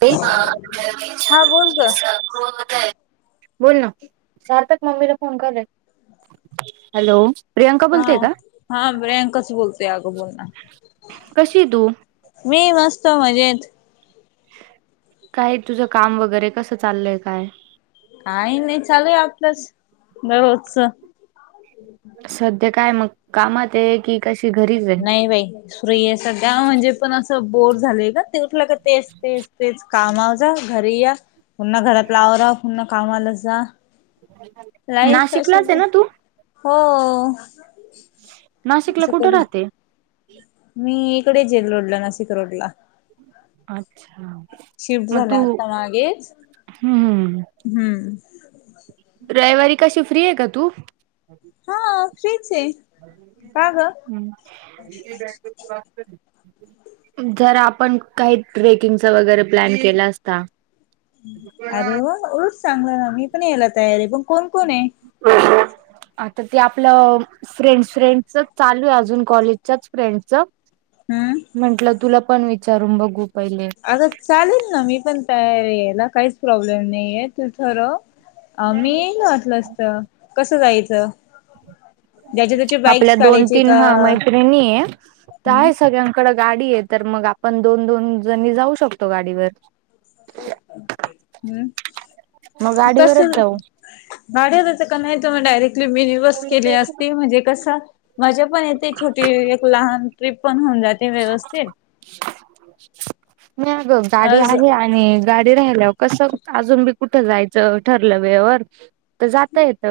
तय. हा बोल ग [unintelligible] बोल ना, सारतक मम्मीला फोन कर, हॅलो. प्रियांका हा बोलते का हा, प्रियांकच बोलतय अगं बोलना. कशी तू? मी मस्त मजेत! काय तुझं काम वगैरे कसं चाललंय काय? काही नाही चालूय आपल्याच दररोजच. सध्या काय मग, कामात आहे की? कशी घरी? नाही बाई सुरेय सध्या म्हणजे पण असं बोर झाले का तेठला क. तेच तेच तेच कामा जा घरी या पुन्हा घरातजेला आवरा पुन्हा कामाला जा. लाईफ अशी नाशिकलाच आहे ना तू? हो. नाशिकला असं कुठे कुठ राहते? मी इकडेच येेल, रोडला नाशिक रोड ला. अच्छा! मग झाल्या तू, आता मागेच हम्म. हम्म. रविवारी कशी फ्री आहे का तू? हा फ्रीच आहे, का ग? [unintelligible] जर आपण काही ट्रेकिंगच वगैरे प्लॅन केला असता. अरे वा ओळच चांगलं ना, मी पण यायला तयार आहे पण कोण कोण ये? ह हा. आता ते आपलं फ्रेंड फ्रेंडस चालू आहे अजून कॉलेजच्याच फ्रेंड्सच. हम्म म्हंटलं तुला पण विचारून बघू. पहिले. आता चालेल ना मी पण तयार यायला काहीच प्रॉब्लेम नाहीये तू खरं. अ मी वाटलं असत कसं जायचं. ज्याच्या त्याचे आपल्या बाईक्स दोन काढायचे तीन का हा मैत्रिणी आहे तर हम्म आहे सगळ्यां. कड गाडी आहे तर मग आपण दोन दोन जणी जाऊ शकतो गाडीवर. हम्म. मग गाडीवरच जाऊ. गाड्यातच का नाही तो मग डायरेक्टली मि बस केली असते म्हणजे कसा. मज्या पण येते छोटी एक लहान ट्रीप पण होऊन जाते. व्यवस्थित नाही अगं, गाडी आज आहे आणि गाडी राहिल्या. कसं अजून बी कुठं जायचं ठरलं वेळेवर तर जाता येत.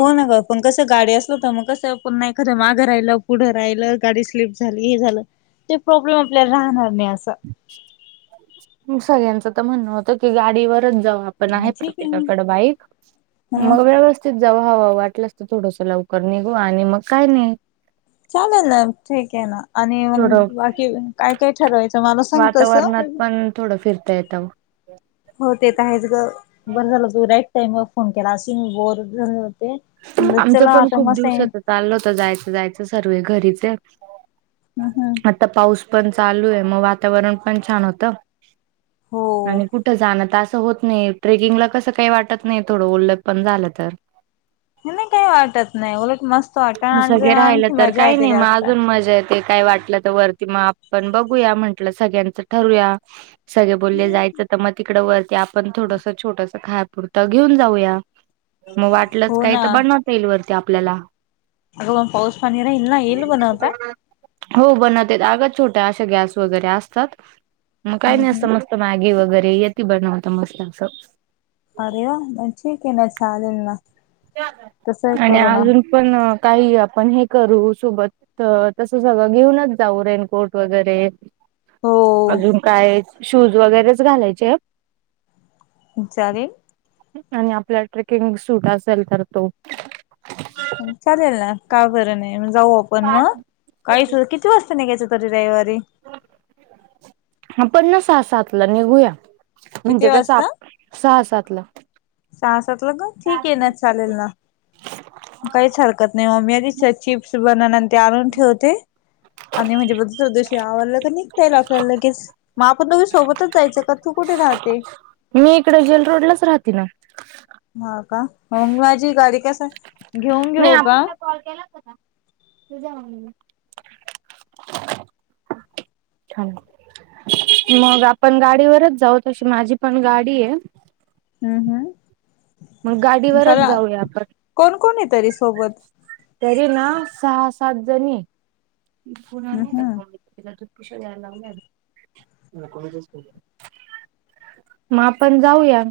होना ग पण कसं गाडी असल हो तर मग कसं पण नाही करं माघं राहिलं, पुढं राहिलं गाडी स्लीप झाली हे झालं ते प्रॉब्लेम आपल्याला राहणार नाही असा सगळ्यांच तर म्हणणं होत की गाडीवरच जाऊ आप पण ह आहे ठीक प्रत्येकाकड ना बाईक हा मग व्यवस्थ जव हवा वाटलास तर थोडंसं लवकर निघू आणि मग काय नाही चालेल ना ठीक आहे ना आणि थोडं मग बाकी काय, काय ठरवायचं मला सांगतस ह थोडं फिरता येतताव हो ते तर आहेच ग बरं झालं तू राईट टाइमवर फोन केला असे मी बोर झा म्हणलं चला आता मस चालल होत जायचं जायचं सर्वे घरीच आप हम, हम ता पाऊस पण चालू आहे मग वातावरण पण छान होतं हो आणि कुठं जाणं त आस होत नाही ट्रेकिंगला कसं काही वाटत नाही थोडं ओलट पण झालं तर हे नाई काही वाटत नाही उलट मस्त वाटत आणि सगळे जरा राहिलं आणखी तर मजा काही येते नाही मग जास्त अजून मजा येत ते काय वाटलं तर वरती मग आपण बघूया म्हंटलं सगळ्यांचं ठरूया सगळे बोलले जायचं तर मग तिकड वरती आपण थोडस छोटस खायपुरतं घेन जाऊया मग वाट लच हो काही ना तर बनवता येईल वरती आपल्याला अग पाऊस पाणी राइल ना येईल बनवता हो बनवतेत अग छोट्या अशा गॅस वगैरे असतात मग काही, हम्म नाही असत हम्म. मस्त मॅगी वगैरे यती बनवता मस्त अस आरे वा म ठीक आहे ना चालेल ना तसं आणि करू ना. अजून पण काही आपण हे करू सोबत तर तसं सगळं घेऊनच जाऊ रेनकोट वगैरे हो अजून काय शूज वगैरेच घालायचेत चालेल आणि आपल्या ट्रेकिंग सूट असेल तर तो चालेल ना काय बरं नाही जाऊ आपण मग काही सुध कि किती वाजता निघयच तरी रविवारी आपण ना सहा, सातला निघूया किती म्हणजे कसं आप वाजता? सहा, सात ला सहा, सात लग ठीक आहे ना चालेल ना काहीच हरकत नाही म आधी चिप्स बनवणार ते आणून ठेवते आणि म्हणजे बद चौदशी आवला का निघता येईल आपल्याला लगेच मग आपण दोघी सोबतच जायचं का तू कुठे राहते? मी इकडे जेल रोडलाच राहती ना ह का मंग माझी गाडी कस आहे नाही आप कॉल केला कता तुझा म् छान मग आपण गाडीवरच जाऊ तशी माझी पण गाडी आहे हम्म, मग हम्म गाडीवरच जरा जाऊया आपण कोण, कोण आहे तरी सोबत तरी ना सहा, सात जणी हम्म हम्म तिला दुधपूश द्यायला लावल्या न मग आपण जाऊया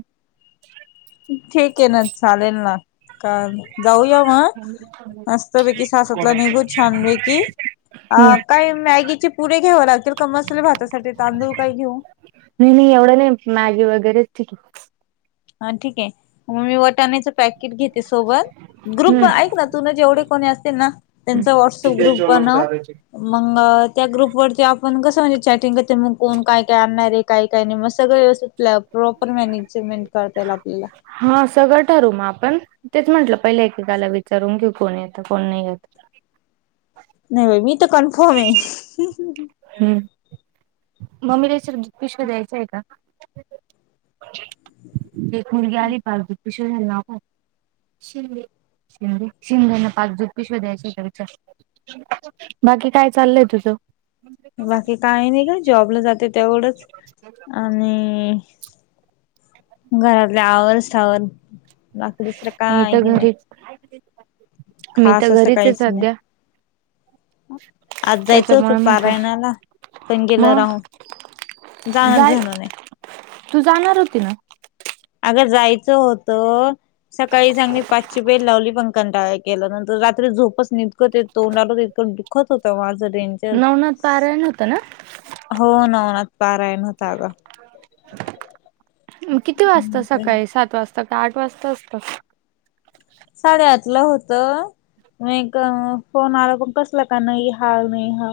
ठीक आहे ना चालेल ना का जाऊया म हम्म मस्त पैकी सासातला निघू छान रे की अ काय मॅगीचे पुढ घ्याव लागतील का मसले भातासाठी तांदूळ काय घेऊ नाही नाही एवढं नाही मॅगी वगैरेच हा ठीके मग मी वटाण्याचं पॅकेट घेते सोबत. ग्रुप हम्म ऐक ना तुन जेवढे कोणी असतील ना त्यांचा व्हॉट्सअप ग्रुप बनव. मग त्या ग्रुप वरती आपण कसं म्हणजे चॅटिंग करत मग कोण काय काय आणणार आहे. काही काही नाही मग सगळं व्यवस्थित प्रॉपर मॅनेजमेंट करता येईल आपल्याला. हा सगळं ठरू म आपण तेच म्हंटलं पहिले एककाला विचारून की कोण येतं कोण नाही येत. नाही बा मी तर कन्फर्म आहे. हम्म म्मीला सर पिशक द्यायचं आहे का? ते मुलगी आली पाार ब पश झा ना का? शिे शिंदे शिंदेना पाच झो पिशव द्याची सत. बाकी काय चाललय तुझं? बाकी काही नाही का जॉबला जाते तेवढंच आणि घरातल्या आव स्वर. मी तर घरीच मी खास तर असं घरीच आहे काहीच नाही सध्या. आज जायचं होतं त्याच्यामुळे म्हटलं पारायणाला पण गेल मग राहून. जाण जाय जाण नाही. तू जाणार होती ना. अगर जायचं होतं सकाळी सांगली पाचशे पेर लावली पं. कंटा केलं नंतर रात्री झोपच निघत तोंडाल ततकं दुखत होतं. डेंर नवनाथ पारायण होतं ना हो ना होन पारा आहे नवता अगं. किती वाजता सकाळी सात वाजता का आठ वाजता असत. साडेआतलं होत. म फोन आला पण कसला का नाही हा नाही हा.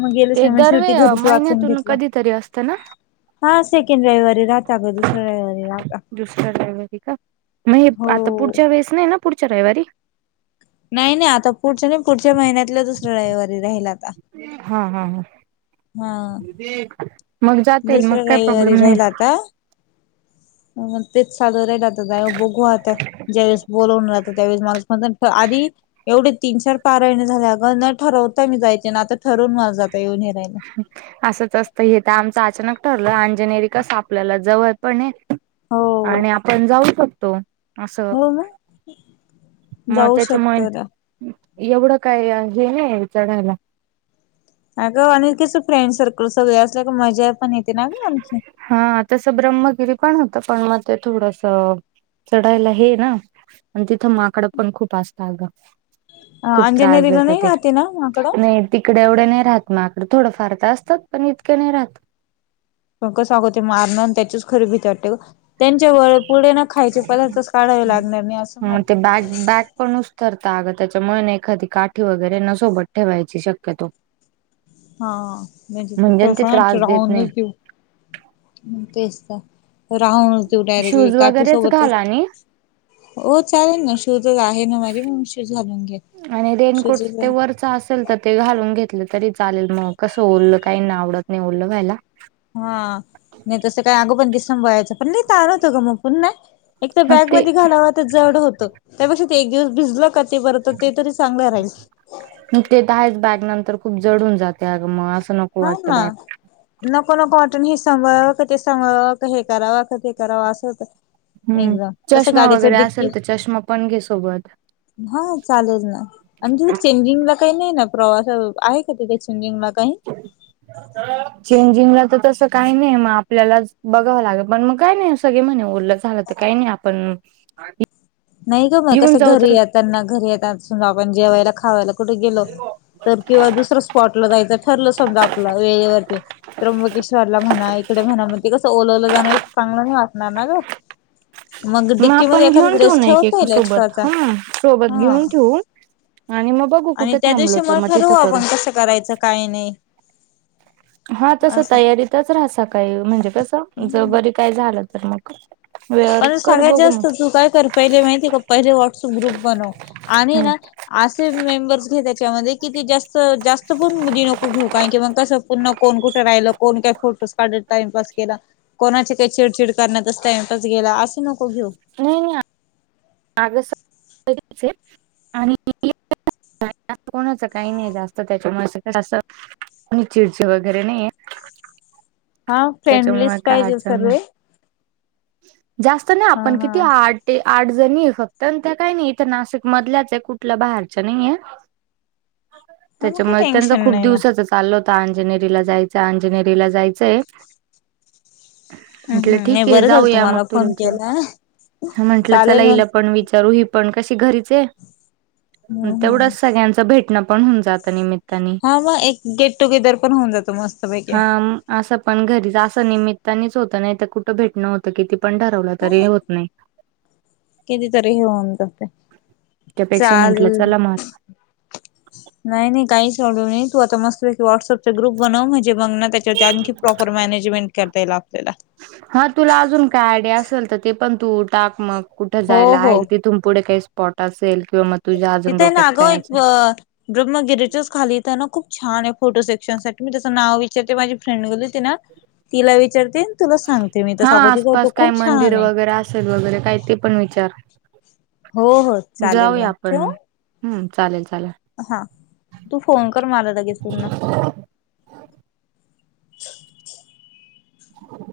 मग गेलच ते नाही मग दरवे शेवटी घरीच वाचून महिन्यातून घेतला कधीतरी हा सेकंड रविवारी. राहता ग दुसऱ्या रविवारी राहता दुसरा रविवारी का मग हो आता पुढच्या वेळेस नाही ना. पुढच्या रविवारी. नाही नाही आता पुढच्या नाही पुढच्या महिन्यातला दुसऱ्या रविवारी राहील आता. हा हा हा. हा. मग जातीलल मग दुसऱ्या काय रविवारी प्रॉब्लेम नाही. राहिला आता मग तेच साधर. बघूह ज्यावेळेस बोलवून राह त्यावेळेस माणूस म्हण आधी एवढीच. तीन चार पारयणी झाल्या अगं न ठरवताय मी जायचे ना आता ठरवून मला जाता येऊन हिरायला. असंच असत हे तर आमचं अचानक ठरलं अंजनेरी कस आपल्याला जवळ पण. हो आणि आपण जाऊ शकतो. असं हो मग मग जाऊ त्याच मन. शकतो ना. एवढं काय हे नाही चणायला. अगं अनिल कसं फ्रेंड सर्कल सगळे असल्या का मजा पण येते ना ग आणखी. हा तसं ब्रह्मगिरी पण होत पण मग ते थोडस चढायला हे ना. आणि तिथं माकडं पण खूप असतं अगं. खूप त्रास अंजनेरीला देत नाही ते राहते ना माकडं नाही. तिकडे एवढे नाही राहत माकं थोडंफार तर असतात पण इतके नाही राहत. मग कसग हो ते मारणं त्याचीच खरी भीती वाटते ग. त्यांच्या व पुढे न खायचे पदार्थच काढावे लागणार नाही असं म्हण. रता आगं त्याच्यामुळे एखादी काठी वगैरे नसोबत ठेवायची शक्यतो. हा म्हणजे न ते फसा ना त्रास देत राहूनच नाही देऊ तेच तर राहूनच देऊ डायरेक्टली शूज काठी वगैरेच सोबतच. घाला आणि हो चालेल ना शूधच आहे ना माझ मग शूज घालून घे शूज. चल तर ते घालून घेतलं तरी चालेल मग कसं ओरलं काही नाही आवडत नाही ओरलं व्हायला. हा नाही तसं काही अगोपण दिस संभवायच पण नाही लवतो ग मग पुन्हा. एक तर हा ते बॅगमध्ये घालावत जड होतं त्यापेक्षा ते एक दिवस भिजला क ते परत ते तरी चांगलं राहील. मी ते तर आहेच बॅग नंतर खूप जड होऊन जाते अगं म असं नक हा ना. नको ना कॉटन हे सांभाळवं क ते सांभाळवं क हे करावं का ते करावं असं होतं. हम्म चष्मा वगैरे असेल तर चष्मा पण घे सोबत. हा चालेल ना. आणि तिथे चेंजिंगला काही नाही ना प्रवास आहे का तिथे चेंजिंगला काही? [inaudible] चेंजिंग ला तर तसं काही नाही मग आपल्यालाच बघावं लागे पण मग काय नाही सगळे म्हणे उरलं. झालं तर काही नाही आपण नाही का म घेऊन कसं जाऊ घरी तर येतांना घरी [unintelligible] आपण जेवायला खावायला कुठे गेलो तर किंवा दुसरा स्पॉटला जायचं ठरलं समजा आपला वेळेवरती त्र्यंबकेश्वरला म्हणा इकडे म्हणा म ते कसं ओलावलं जाणार चांगलं नाही वाटणार ना गं. मग डिक्की मध्ये आपण एखादा घेऊन ठेवू ड्रेस ना एक ठेवता एक येईल सोबत एक्स्ट्राचा सोबत हा. घेऊन ठेवू. आणि मग बघू आणि कुठे त्या थांबलो दिवशी तर मला मग ठरवू तिथं करू. आपण कसं करायचं काही नाही. हा तसं असं तयारीतच राह सकाळी म्हणजे कसं जर हम्म बरी काय झालं तर मग वेळेवर पण करू सगळ्यात बघू मग जास्त तू काय कर पहिले माहिती का पहिले व्हॉट्सअप ग्रुप बनव आणि हम्म. ना असे मेंबर्स घे त्याच्यामध्ये कि ते जास्त जास्त पण बुदी नको घेऊ कारण की म कसं पुन्हा कोण कुठे राहिलं कोण काही फोटोस काढत टाइमपास केला कोणाचे काही चिडचिड करण्यातच टाइम तच गेला असं नको घेऊ. नाही नाही [unintelligible] [inaudible] असं कोणाचं काही नाही जास्त त्याच्यामुळे. [unintelligible] आणि चिडच वगैरे नाही आहे हा त्याच्यामुळे फ्रेंडलीच काय पाहिजे अडचण नाय. सर्व हा जास्त नाही आपण हा किती आठ ते आठ जणी आहे फक्त त्या काही नाही इथं नाशिक मधल्याच आहे कुठल्या बाहेरच नाहीय. हा मग काही त्याच्यामुळे त्यांचा टेन्शन खूप नाही ना दिवसाचच चाललो होता अंजनेरी ला जायचं अंजनेरी ला जायचंय हम्म हम्म नी बरगल या मग तुला विचारलं म्हटलं चला चालेल मग हिला पण विचारू ही पण कशी घरीच हम्म हम्म तेवढच सगळ्यांचा भेट ना पण होऊ जातं निमित्त. हा मग एक गेट टुगेदर पण होऊन जातो मस्त हा पैकी. असं पण घरीच असं निमित्तानेच होतं नाही तर कुठं भेटणं होतं किती पण ठरवलं हा तरी ये होत नाही. कितीतरी हे होऊन जाते त्यापेक्षा म्हंटलं चालेल. चला मग नाही नाही काहीच प्रॉब्लेम नाही तू आता मस् तु एक व्हॉट्सअपचा ग्रुप बनव म्हणजे मंग ना त्याच्यावर आणखी प्रॉपर मॅनेजमेंट करता येईल आपल्याला. हा तुला अजून काय आयडिया असेल तर ते पण तू टाक मग. कुठं हो जायला हो आहे तिथून पुढे काही स्पॉट असेल किंवा म तुझ्या अजून डोक्यात काय असेल ड्रमं गिरेचस खाली इथं ना खूप छान आहे फोटो सेक्शन साठी मी त्याचं नाव विचारते माझी फ्रेंड गेलीती ना. तिला विचारते आन तुला सांगते मी तर सागवतीच होतो खूप छान आहे. चल वगैरे काय ते पण विचार. हो हो चालेल जाऊया मग आपण ठेवू? हम्म चालेल चालेल. हा तू फोन कर मला लगेच पुन्हा. हम. [inaudible]